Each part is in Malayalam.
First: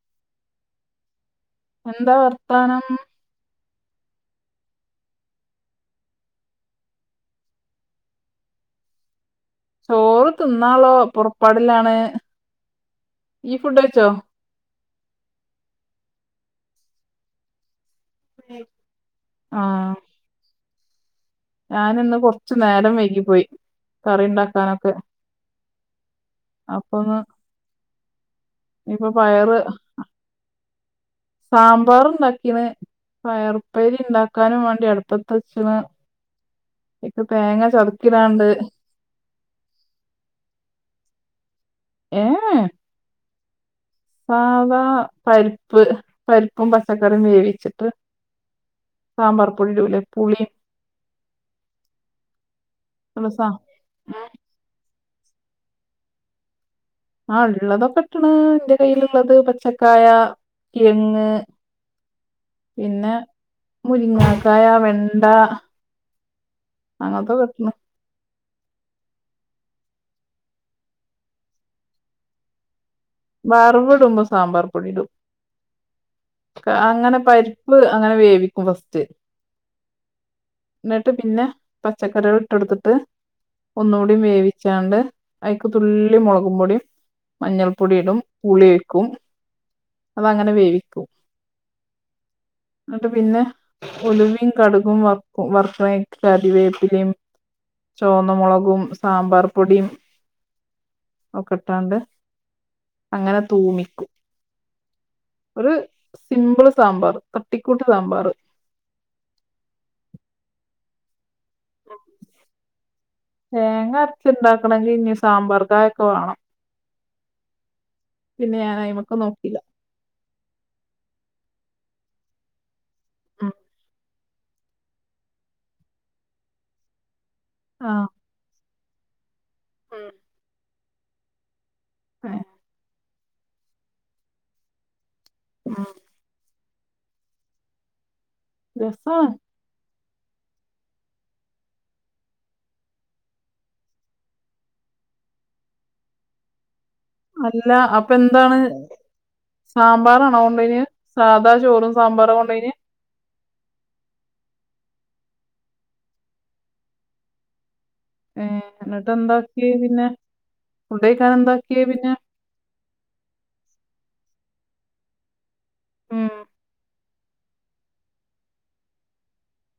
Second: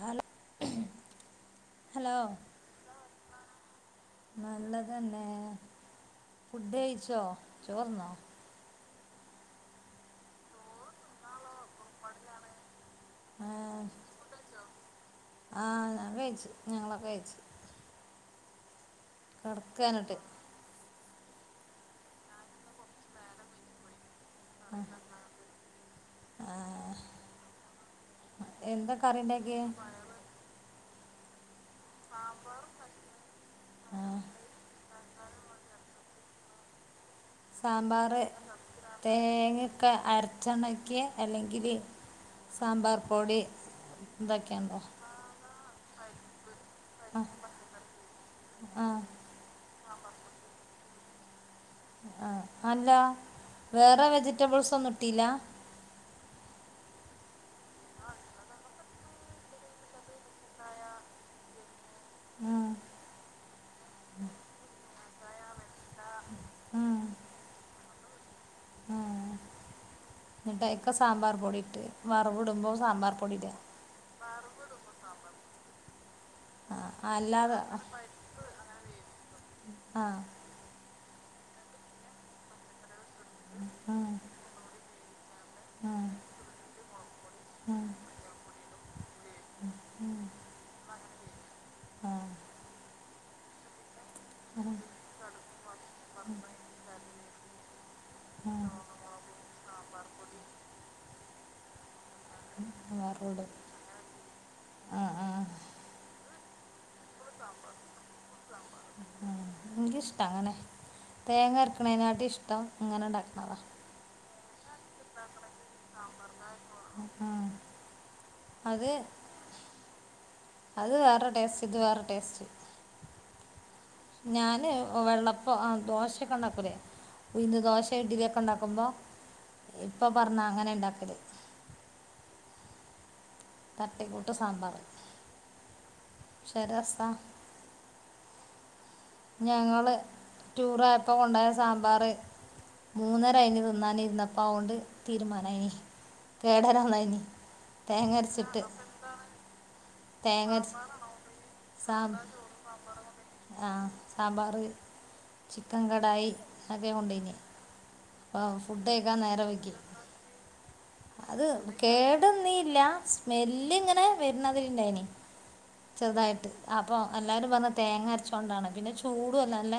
ഹലോ. എന്താ ഹലോ വർത്താനം. നല്ലതന്നെ ഫുഡ് കഴിച്ചോ ചോർന്നോ. ചോറ് തിന്നാളള പുറപ്പാടിലാണ് ഇയ് ഫുഡ് കഴിച്ചോ? ആഹ് ഞ കയിച്ചു ഞങ്ങളൊക്കെ കയിച്ചു. ഉം കടക്കാനിട്ട്. ഞാന് ഇന്ന് കൊറച്ചു നേരം വൈകി പോയി കറി ഉണ്ടാക്കാനൊക്കെ. ആ അപ്പൊന്ന്. എന്താ ഇപ്പൊ കറി പയറ് ഉണ്ടാക്കിയേ സാമ്പാറ്ണ്ടാക്കീന്. പയർപ്പേരി ആ ണ്ടാക്കാനും വേണ്ടി അടുപ്പത്തെച്ന്. അയ്ക്ക് തേങ്ങ ചറുക്കിടാണ്ട്. തേങ്ങക്കെ അരച്ചണ്ടാക്കിയേ അല്ലെങ്കില്. ഏഹ് സാമ്പാർ പൊടി. ഇതൊക്കെയുണ്ടോ സാധാ പരിപ്പ് പരിപ്പും ആ പച്ചക്കറിയും വേവിച്ചിട്ട്. ആ സാമ്പാർ പൊടിടൂലേ പുളിയും. ആഹ് അല്ല ഉള്ള സാ വേറെ വെജിറ്റബിൾസ് ഒന്നും ഇട്ടീല്ല. ആഹ് ഉള്ളതൊക്കെ ഇട്ടാണ് എന്റെ കയ്യിലുള്ളത് പച്ചക്കായ. കിഴങ്ങ് ആ പിന്നെ. മുരിങ്ങാക്കായ വെണ്ട അങ്ങനത്തെക്കെട്ടു. ആഹ് എന്നിട്ടയ്ക് സാമ്പാർ പൊടിട്ട് വറവിടുമ്പോ സാമ്പാർ. പൊടി ഇടുക വറവിട്മ്പോ സാമ്പാർ പൊടിടും. ആ അങ്ങനെ അല്ലാതെ ആ പരിപ്പ് അങ്ങനെ വേവിക്കും ഫസ്റ്റ്. ആ ന്നട്ട് പിന്നെ പച്ചക്കറ്യേള് ഇട്ടൊട്ത്തിട്ട് ഒന്നുടി ആ വേവിച്ചാണ്ട്. അയ്ക്ക് ആ തുള്ളി മോളകും പൊടിം മഞ്ഞൾപ്പൊടി ടും ഉ വേവിക്കും അപ്പങ്ങനെ വേവിക്കും. ആ ന്നട്ട് പിന്നെ ഉലുവിം കടുകും വർക്കും വർക്ക്ണേയ്ക്ക് കരിവേപ്പിലിം. ചോന്ന മൊളകും സാമ്പാർ പൊടിം ഒക്കെട്ടാണ്ട്. ആഹ് അങ്ങനെ തൂമിക്കും. ആ ഒരു സിംമ്പിൾ സാമ്പാർ തട്ടിക്കൂട്ട് സാമ്പാർ. ഇൻക്കിഷ്ടാ അങ്ങനെ തേങ്ങ അര്ക്കണേനാട്ടിം ഇഷ്ടം ഇങ്ങനെ ണ്ടാക്ക്ണതാ. ച്ച് ണ്ടാക്കണങ്കി ഇഞ്ഞി സാമ്പാർ കായ ഒക്കെ വാണം. അഹ് ആഹ്. പിന്നെ ഞാനയിമക്ക് നോ അത് വേറെ ടേസ്റ്റ് ഇത് വേറെ ടേസ്റ്റ്. മ് ഞാന് വെള്ളപ്പ ആഹ് ദോശ ക്കൊ ണ്ടാക്കൂലേ. ഉയ്‌ന്ന് ദോശെ ആഹ് ഇഡ്ലി ഒക്കെ ണ്ടാക്കുമ്പോ ഇപ്പോ പറഞ്ഞ അങ്ങനെ ണ്ടാക്കല്. എ തട്ടിക്കൂട്ട് സാമ്പാർ. മ് പക്ഷെ രസാ. രസാണ്. ഞങ്ങള് ടൂറോയപ്പോ കൊണ്ടോയ സാമ്പാർ. മൂന്നരആയിനി തിന്നാനിര്ന്നപ്പോ അതൊണ്ട് തീരുമാനാ യിനി കേടരാനായിനി. അല്ല അപ്പൊ ന്താ. ന്താണ് സാമ്പാറാണോ തേങ്ങ അരച്ച് കൊണ്ടേയിന്യേ സാധാ ചോറും സാമ്പാറു ആ കൊണ്ടെയിന്യേ. ആഹ് അസാമ്പാർ ചിക്കൻ കടായി അ ഒക്കെ കൊണ്ടോയിന്യേ. അപ്പോ ഏഹ് എന്നിട്ട് ഫുഡയിക്കാൻ നേരം എന്താക്കിയേ വൈകി പിന്നെ ഫുഡ് കഴിക്കാൻ അത് എന്താക്കിയേ പിന്നെ കേടന്നീല്ല. സ്മെല്ല് ങ്ങനെ വര്നാതിരിണ്ടായിനി ചെർതായിട്ട് അപ്പം. എല്ലാരും പർഞ്ഞ് തേങ്ങ അര്ച്ചൊണ്ടാണ് പിന്നെ ചൂടും അല്ലേ നല്ല.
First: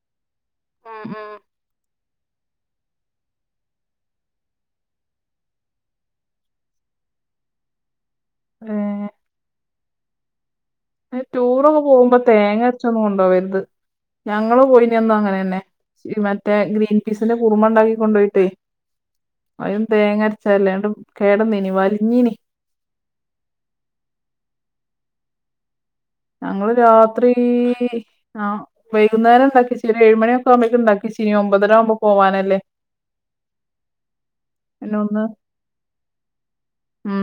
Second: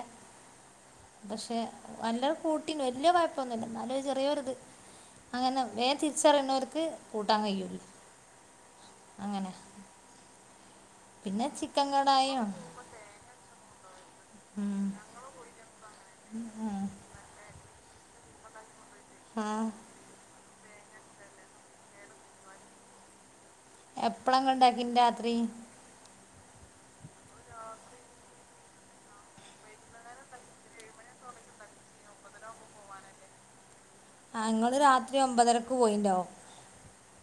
മ് മ് പക്ഷെ യെല്ലാരും കൂട്ടിണ് വല്യ കൊയ്പൊന്നുല്ല എന്നാലും ചെറ്യോരു ഇത്. അങ്ങനെ വേം തിര്ച്ചറിണോൽക്ക് കൂട്ടാൻ കയ്യൂല. ഏ. അങ്ങനെ. പിന്നെ ടൂറൊക്കെ ചിക്കൻ പോവുമ്പോ കടായും തേങ്ങ അര്ച്ചൊന്നും കൊണ്ടോവര്ത് ഞങ്ങള് ഉം, പോയീനന്നും അങ്ങനെ തന്നെ. മറ്റേ ഉം, ഗ്രീൻ പീസിന്റെ കുറുമ ണ്ടാക്കി കൊണ്ടോയിട്ടേ. ആ അയില് തേങ്ങര്ച്ചല്ലേ ന്നട്ട് കേടന്നീനി വൽഞ്ഞീനി. എപ്പളാ ഇങ്ങള് ണ്ടാക്കീ ന്യേ രാത്രി? ഞങ്ങള് രാത്രീ. ആഹ് വൈകുന്നേരംണ്ടാക്ക്യേച്ച് ഒര് ഏഴുമണ്യോക്കെ ആവുമ്പോക്കുംണ്ടാക്ക്യേ ച്ചീനി ഒമ്പതരാ വുമ്പോ. പോവാനല്ലേ. ആഹ് ങ്ങള് പിന്നെ രാത്രി ഒന്ന് ഒമ്പതരക്ക് പോയിണ്ടാവും. ഉം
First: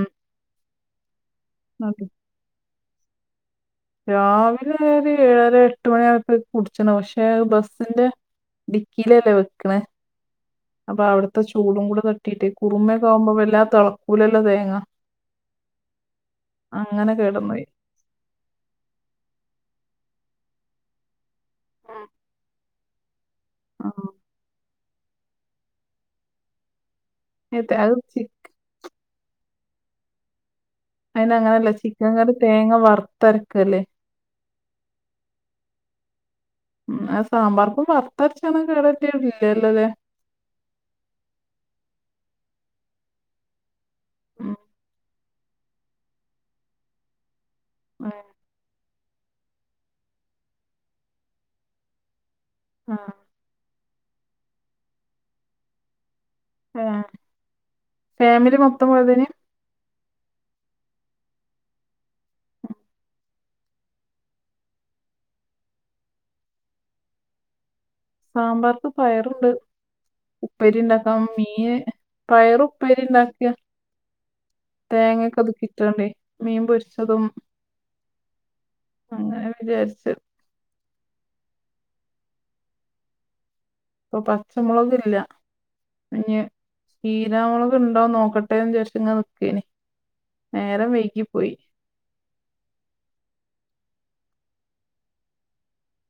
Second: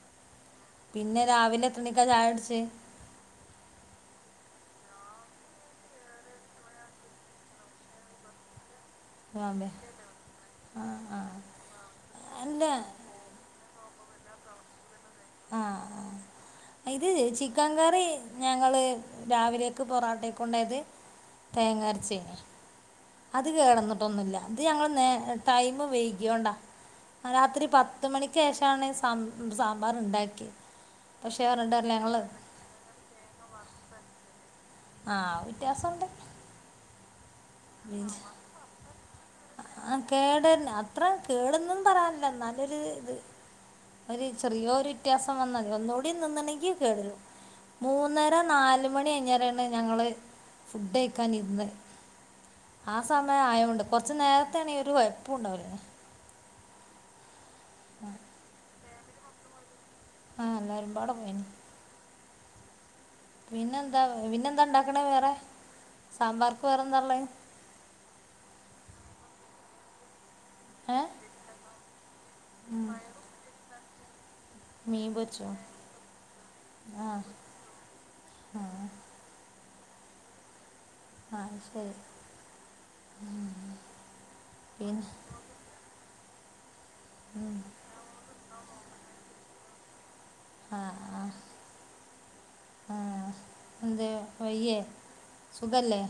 പിന്നെ രാവിലെ എത്രണിക്കാ അതെ ചായ കുട്ച്ചേ? രാവിലെ ഒരു ഏഴര എട്ട് മണിആയപ്പോത്തിന് കുട്ച്ച് ണ് പക്ഷെ ബസിന്റെ. ഡിക്കിലല്ലേ ബോംബെ വെക്ക്ണേ. ആ അപ്പൊ ആ അവ്ട്ത്തെ ചൂടും കൂടെ തട്ടീട്ടേ അല്ല കുറുമൊക്കെ ആവുമ്പോ വല്ലാ തെളക്കൂലല്ലോ തേങ്ങ. ആഹ് ആഹ് ഇത് അങ്ങനെ കേടന്നുപോയി ചിക്കൻ കറി ഞങ്ങള് രാവിലെയക്ക് പൊറോട്ടേക്ക കൊണ്ടായത് തേങ്ങ അരച്ചേനി അത് ആ കേടന്നിട്ടൊന്നുല്ല ഇത് ഞങ്ങൾ നേ ടൈമ് വൈകിയൊണ്ടാ രാത്രി ഏത് അത് പത്ത് ചി മണിക്ക് ശേഷമാണ് സാമ്പാർ ഉണ്ടാക്കിയ അയിന് അങ്ങനെയല്ല ചിക്കൻ കറി തേങ്ങ വറുത്തരക്കല്ലേ ആഹ് വ്യത്യാസണ്ട് ഉം സാമ്പാർ ഇപ്പം വറത്തരച്ചന്ന കേടട്ട ഇല്ലല്ലോ അല്ലെ കേടന്നെ അത്ര കേടൊന്നും പറയാനില്ല ന്നാലൊരു ഇത്. ഒരു ഉം ചെറിയ ഒരു വ്യത്യാസം വന്നാ തി ഒന്നുടി നിന്ന്ണെങ്കിൽ കേടെരും മൂന്നര നാല് ത്തുമണി [unintelligible] കഴിഞ്ഞ് ഞങ്ങളെ ഫുഡ് കഴിക്കാൻ ഇരുന്ന് ആ സമയം ആയോണ്ട് കുറച്ച് നേരേത്തേ ആണ് ഒരു കുഴപ്പോണ്ടാവില്ല ആഹ് ഫാമിലി മൊത്തം പോയതിന് ആഹ് എല്ലാരും പാട പോയന് പിന്നെന്താ പിന്നെന്താ ഉണ്ടാക്കണേ വേറെ സാമ്പാർക്ക് വേറെ എന്താ ഉള്ളേ സാമ്പാർക്ക് പയറുണ്ട് ഉപ്പേരി ഏ ഉണ്ടാക്കാം മീന് പയറ ഉപ്പേരി ഉണ്ടാക്കിയ മീൻ തേങ്ങയൊക്കെ പൊരിച്ചോ അത് കിട്ടണ്ടേ മീൻ ആ പൊരിച്ചതും ആ അങ്ങനെ വിചാരിച്ച് ആഹ് ശരി ഇപ്പൊ പിന്നെ പച്ചമുളകില്ല ഇഞ്ഞ് ഉം. ഹീരാമുളക് ഉണ്ടോനോക്കട്ടെന്ന് ചാരിച്ച് ഇങ്ങ നിക്കനി നേരം വൈകി പോയി ആഹ് എന്ത് വയ്യേ സുഖല്ലേ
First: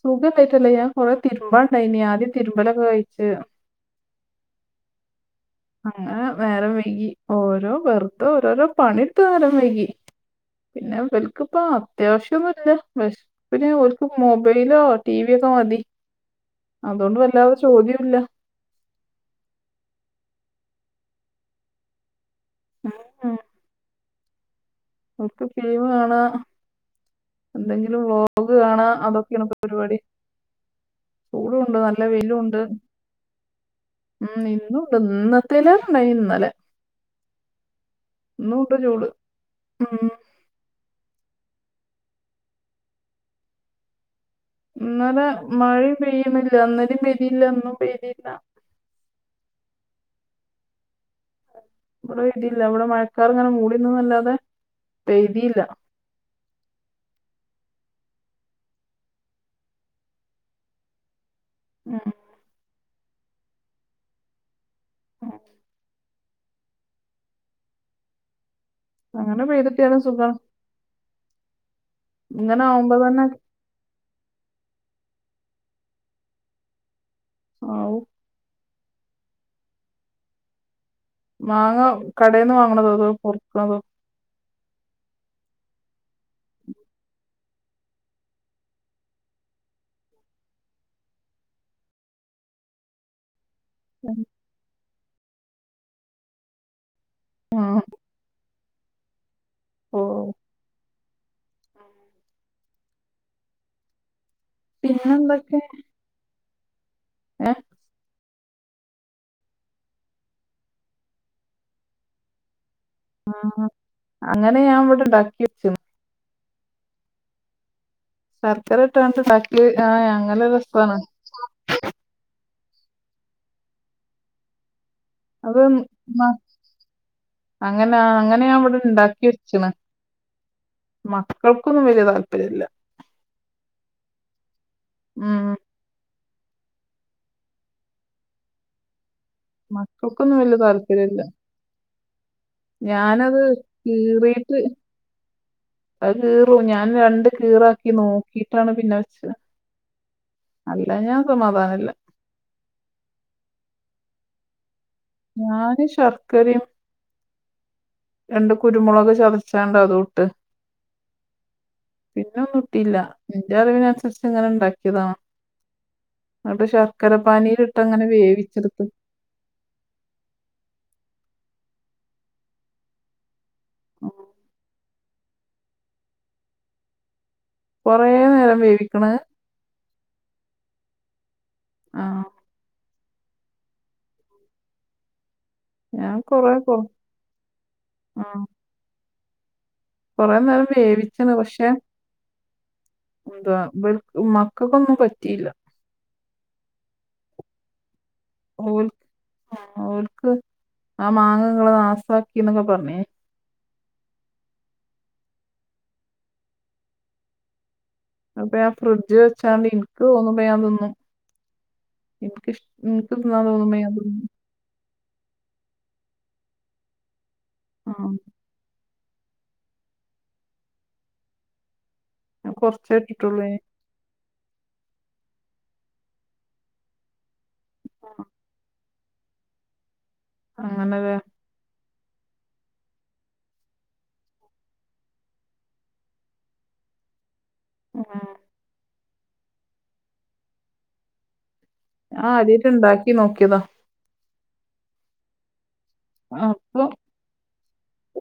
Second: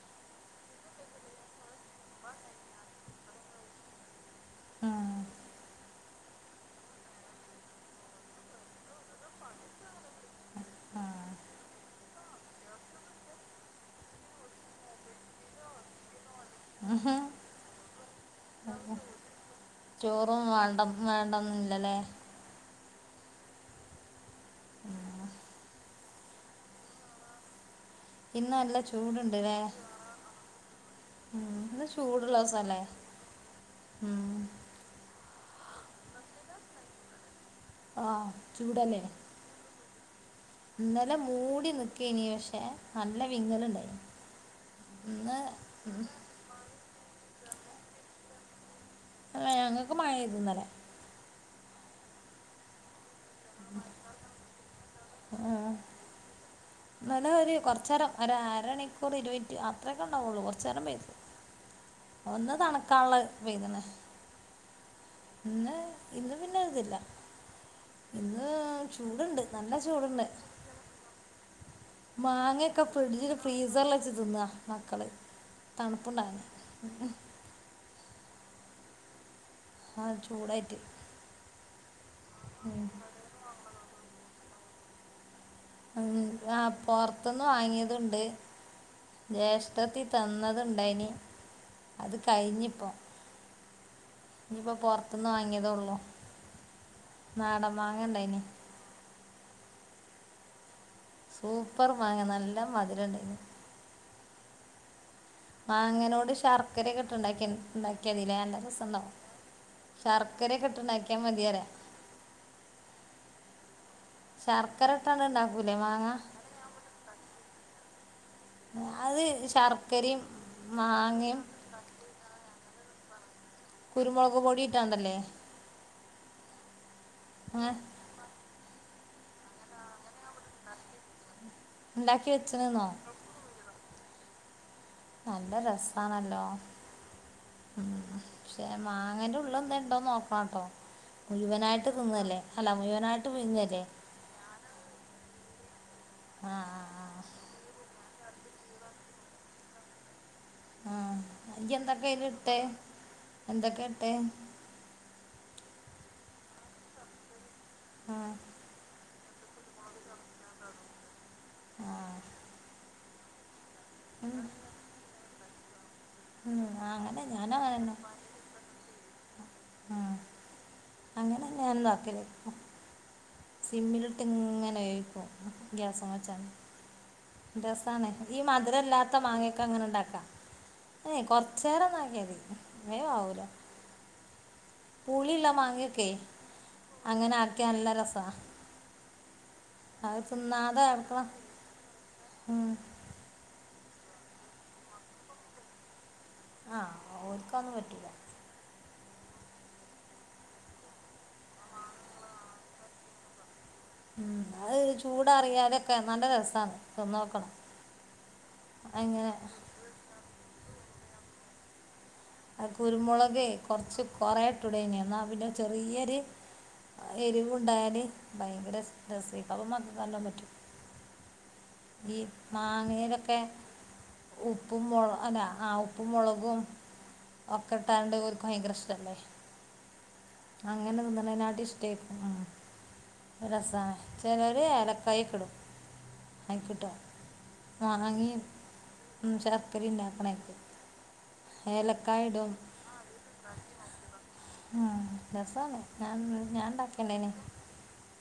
സുഖം ഉണ്ടായിട്ടല്ല ഞാൻകൊറേ തിരുമ്പണ്ടായിനി ആദ്യം രുമ്പലൊക്കെ കഴിച്ച് ആഹ് അങ്ങനെ വേരം വൈകി ഓരോ വെറുത ഓരോരോ പണിട്ട് നേരം വൈകി പിന്നെ ആ വൽക്കപ്പാ അത്യാവശ്യന്നുമില്ല പിന്നെർക്ക് മൊബൈലോ ടി വി ഒക്കെ മതി അതുകൊണ്ട് ഉഹും. വല്ലാതെ ചോദ്യല്ല ചോറും വേണ്ട വേണ്ടന്നില്ലല്ലേ ആഹ് ആഹ് ഉം. നമുക്ക് ഫീവ് കാണ എന്തെങ്കിലും ഇന്ന് വ്ലോഗ് നല്ല കാണാ ചൂടുണ്ട് അതൊക്കെയാണ് അല്ലേ പരിപാടി ചൂടു ഉം. ഉണ്ട് ഇന്ന് നല്ല ചൂടുള്ള വലുണ്ട് ദിവസമല്ലേ ഉം ഇന്നുണ്ട് നിന്ന തിലറുണ്ടായിന്നല്ലേ ആഹ് ഉണ്ട് ചൂടന്നെ ചൂട് ഉം ഇന്നലെ മൂടി നിക്ക ഇനി പക്ഷെ നല്ല വിങ്ങലുണ്ടായി ഇന്നേലെ മഴയും പെയ്യുന്നില്ല അന്നേരം പെയതില്ല ഒന്നും പെയതില്ല ആഹ് ഞങ്ങൾക്ക് മഴ ഇന്നലെ ഇവിടെ മഴക്കാർ ഇങ്ങനെ മൂടിന്നല്ലാതെ പെയതില്ല നന ഒരു കുറച്ച നേരം ഒരമണിക്കൂർ ഇരുപനിറ്റ് അത്രയേക്കെ ഉണ്ടാവുള്ളൂ കുറച്ച നേരം ആഹ് ഒന്ന് തണക്കാുള്ള പെയനെ പിന്നെ ഇന്ന് പിന്നെരുതില്ല ഇന്ന് ചൂടുണ്ട് അങ്ങനെ നല്ല പെയ്തിട്ടാലും ചൂടുണ്ട് സുഖാണ് ഇങ്ങനെ മാങ്ങയൊക്കെ ആവുമ്പോ തന്നെ ഫ്രിഡ്ജിൽ ഫ്രീസറൽ വച്ച് തിന്ന മക്കള് തണുപ്പുണ്ടായിുന്ന ആഹ്‌ ആ ചൂടട്ട മാങ്ങ കടയിൽന്ന് വാങ്ങണതോ അതോ പൊറുക്കണതോ ഉ ആ പുറത്തുന്ന് വാങ്ങിയതുണ്ട് ജ്യേഷ്ഠത്തിൽ തന്നത്ണ്ടായിന് അത് കഴിഞ്ഞിപ്പോ ഉം ഇനിയിപ്പൊ പൊറത്തന്ന് വാങ്ങിയതേള്ളു നാടൻ ഉം. മാങ്ങ ഇണ്ടായിന് ഓ. സൂപ്പർ മാങ്ങ നല്ല മധുരണ്ട് പിന്നെന്തൊക്കെ മാങ്ങേനോട് ശർക്കരയൊക്കെ ഇട്ട്ണ്ടാക്കി ഉണ്ടാക്കിയതിലേ നല്ല രസാ ണ്ടോ ശർക്കരയൊക്കെ ഇട്ട് ണ്ടാക്കിയാൽ മതിയാര ആ അങ്ങനെ ഞാൻ ഇവിടെ ഇണ്ടാക്കി വെച്ചിന്. മാങ്ങാ ശർക്കര ഇട്ട് അത് ഇണ്ടാക്കി ആ ശർക്കരയും ഞങ്ങള് [unintelligible] മാങ്ങയും കുരുമൊളക് പൊടിയിട്ടാണ്ടല്ലേ? അത് മ ഏ അങ്ങനെ അങ്ങനെ ഞാൻ ഇവിടെ ഇണ്ടാക്കി വെച്ചക്കണ്. മക്കൾക്കൊന്നും വല്ല്യ ഉണ്ടാക്കി താല്പര്യല്ല. വെച്ചണെന്നോ ഉം നല്ല രസാണല്ലോ പക്ഷെ മാങ്ങന്റെള്ളിൽ ള്ളന്തേണ്ടോന്ന് മക്കൾക്കൊന്നും വല്യ നോക്കണംട്ടോ താല്പര്യല്ല മുഴുവനായിട്ട് തിന്നല്ലേ. അല്ല മുഴുവനായിട്ട് ഞാനത് വിഴുങ്ങല്ലേ കീറിട്ട് അത് ആ കീറു, ഞാൻ ആ രണ്ട് കീറാക്കി നോക്കിട്ടാണ് പിന്നെ വെച്ചത്. അല്ല ആ ഞാൻ ഇയ് സമാധാനല്ല എന്തൊക്കെ അയ്ൽ ഇട്ടേ? എന്തൊക്കെ ഇട്ടേ? ഞാന് ശർക്കരയും ആ രണ്ട് കുരുമുളൊക് ചതച്ച ച്ചാണ്ടോ അതൂട്ട് ആ പിന്നെ ഒന്നും ഇട്ടീല്ല. എന്റെ അറിവിന് അനുസ കുറച്ച് ഉം, ഇങ്ങനെ ഇണ്ടാക്കിയതാണ്. അത് ഉം. ആ, ശർക്കര അങ്ങനെ ഞാനും പാനീയിലിട്ട് തന്നെ അങ്ങനെ വേവിച്ചെടുത്ത് ഞാൻ അങ്ങനെ ഉണ്ടാക്കൽ. സിമ്മിലിട്ട് ഇങ്ങനെ വേവിക്കും ഗ്യാസമ്മേ വെച്ചാല് കൊറേ രസാണ് ഈ നേരം മധുരം വേവിക്കണ് ഇല്ലാത്ത മാങ്ങയെക്കെ അങ്ങനെ ഉണ്ടാക്കാം കൊറ ച്ചേരം ആ ആക്കിയാൽ മതി വേഗം അവൂല പുളിയിള്ള മാങ്ങ ങ്ങക്കെ ഞാൻ കൊറേ കൊ അങ്ങനെ ആക്കിയ നല്ല രസാ ആ അത് കൊറേ നേരം തിന്നാതെ കിടക്കണം വേവിച്ചണ് പക്ഷെ ഉം എന്താ ഇവര് മക്കക്കൊന്നും പറ്റിയില്ല. ആ ഓൽക്കൊന്നും പറ്റൂല്ല. ഓൽ ആ ഓൽക്ക് ആ മാങ്ങങ്ങള് നാസാക്കി എന്നൊക്കെ പറഞ്. ഉം അത് ചൂടാറിയാലൊക്കെ നല്ല രസാണ് തിന്ന് നോക്കണം. അപ്പൊ ഞാൻ ഫ്രിഡ്ജ് വെച്ചാണ്ട് എനിക്ക് തോന്നുമ്പോ ഞാൻ തിന്നും. എനിക്ക് ഇഷ് ആ എനിക്ക് തിന്നാൻ കുരുമുളകേ തോന്നുമ്പോ ഞാൻ കൊറച്ച് തിന്നും കൊറയ ട്ടുടേയിന് എന്നാൽ പിന്നെ ചെറിയൊരു ആ എരിവുണ്ടായാല് ഭയങ്കര രസ. രസേരിക്കും [unintelligible] അപ്പം മക്കക്ക് നല്ലോം പറ്റും. ഈ ഞാൻ കൊറച്ചേ മാങ്ങലൊക്കെ ഇട്ടിട്ടുള്ളൂ ഇനി ഉപ്പും മൊള അല്ല ആ ഉപ്പു മൊളകും. ഒക്കെട്ടാണ്ട് ഓർക്ക് ഭയങ്കര ഇഷ്ടല്ലേ. അങ്ങനെ അങ്ങനല്ലേ തിന്നനാട്ടീ ഇഷ്ടായിരിക്കും അ. രസാണ് ചെലര് ഏലക്കായിയൊക്കെ ഇടും. ആയ്ക്ക്ട്ടോ. ആ ഉം മാങ്ങാ ശർക്കര ഇണ്ടാക്കണായിക്ക് എല- ആ അരിയിലിണ്ടാക്കി നോക്കിയത. ആ രസാണ് ഞാൻ ഞാൻ ഉണ്ടാക്കണ്ടേന്.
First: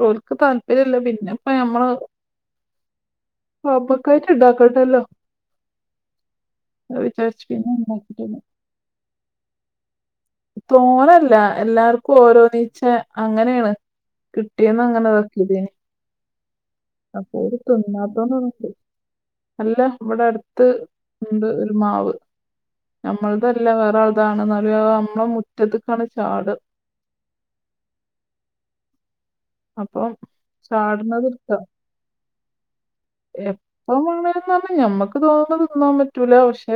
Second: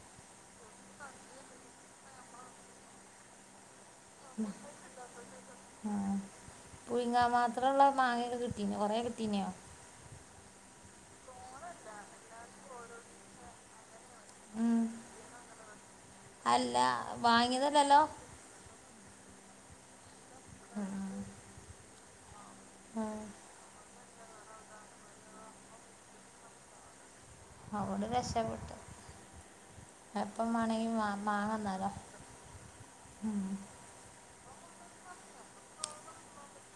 ഓർക്ക് താല്പര്യംല്ല പിന്നെ ഇപ്പ ഞമ്മള് ആ മ്മക്കായിട്ട് ഇണ്ടാക്കണ്ടല്ലോ അത് വിചാരിച്ച് പിന്നെ ഇണ്ടാക്കിട്ടില്ല. പിന്നെ കൊറേ കിട്ടീനിയോ? തോനല്ല എല്ലാർക്കും ഓരോന്നീച്ച അങ്ങനെയാണ്. കിട്ടിയന്ന് അങ്ങനെ ആക്കിയിക്കേന് അല്ല അപ്പൊ ഓര് വാങ്ങിയതല്ലല്ലോ തിന്നാത്തോണ്ട് ച് അല്ല ഇവിടെ അടുത്ത് ഇണ്ട് ഒരു മാവ്. നമ്മൾതല്ല വേറേള്താണ് ന്നാലുവെ നമ്മളെ മുറ്റത്ത്ക്കാണ് ചാട. അവോണ്ട് രക്ഷപ്പെട്ടു. അപ്പം എപ്പം വേണെങ്കി ചാടുന്നത് മാങ്ങാ എടുക്കാം തിന്നാലോ. എപ്പം മേണെന്നറഞ്ഞാ ഞമ്മക്ക് തോന്നുന്ന തിന്നാൻ പറ്റൂല പക്ഷെ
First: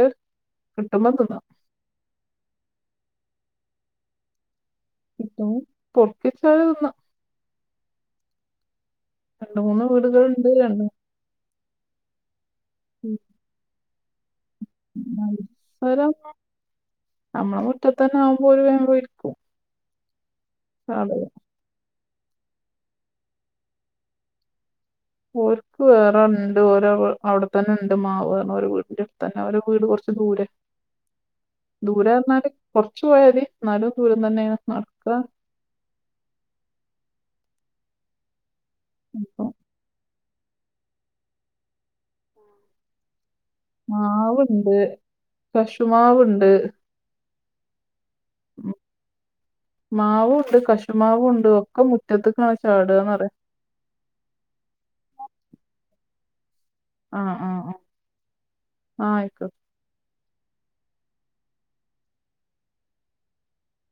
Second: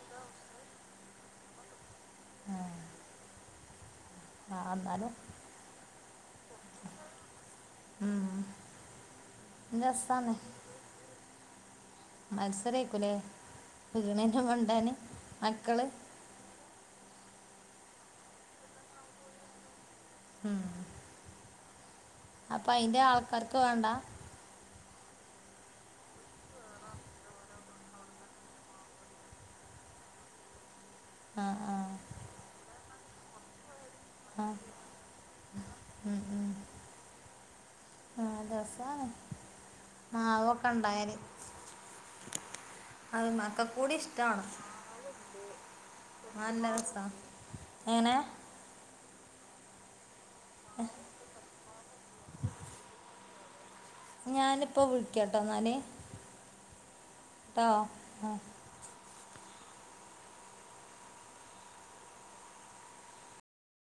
കിട്ടുമ്പം തിന്നാം. ആഹ് ആഹ് എന്നാലും ഇപ്പൊ പൊട്ടിച്ചതിന്ന് രണ്ട് മൂന്ന് രസാണ് വീടുകളുണ്ട് രണ്ട് മത്സരായിക്കൂലേ വീണെന്റെ മത്സരം അമ്മള മുറ്റത്തന്നെ ആവുമ്പോ ഒരു വേപോയി എടുക്കും ആഹ് ആള് അപ്പൊ അയിന്റെ ആൾക്കാർക്ക് വേണ്ട ഓരുക്കും വേറെണ്ട് ഓരോ അവിടത്തന്നെണ്ട് മാവ് അവര് വീടിന്റെ തന്നെ അവര് വീട് കൊറച്ച് ദൂരെ ആഹ് ആഹ് ദൂരം എന്നാല് കൊറച്ചോയതി എന്നാലും ദൂരം ആ തന്നേണ് നടക്ക ഉം ഉം ആഹ് രസാണ് ഇപ്പം മാവൊക്കെ ഇണ്ടായല് അത് മെക്കൊ കൂടി ഇഷ്ടാവണം മാവുണ്ട് കശുമാവുണ്ട് നല്ല രസാ എങ്ങനെ ഉം മാവുവുണ്ട് കശുമാവുവുണ്ട് ഒക്കെ മുറ്റത്ത്കാണ് ചാടുന്നറിയ ഞാനിപ്പൊ വിളിക്കാട്ടൊ എന്നാല് ആഹ് ആഹ് ആഹ് ആ ആഹ് ആയിക്കൊ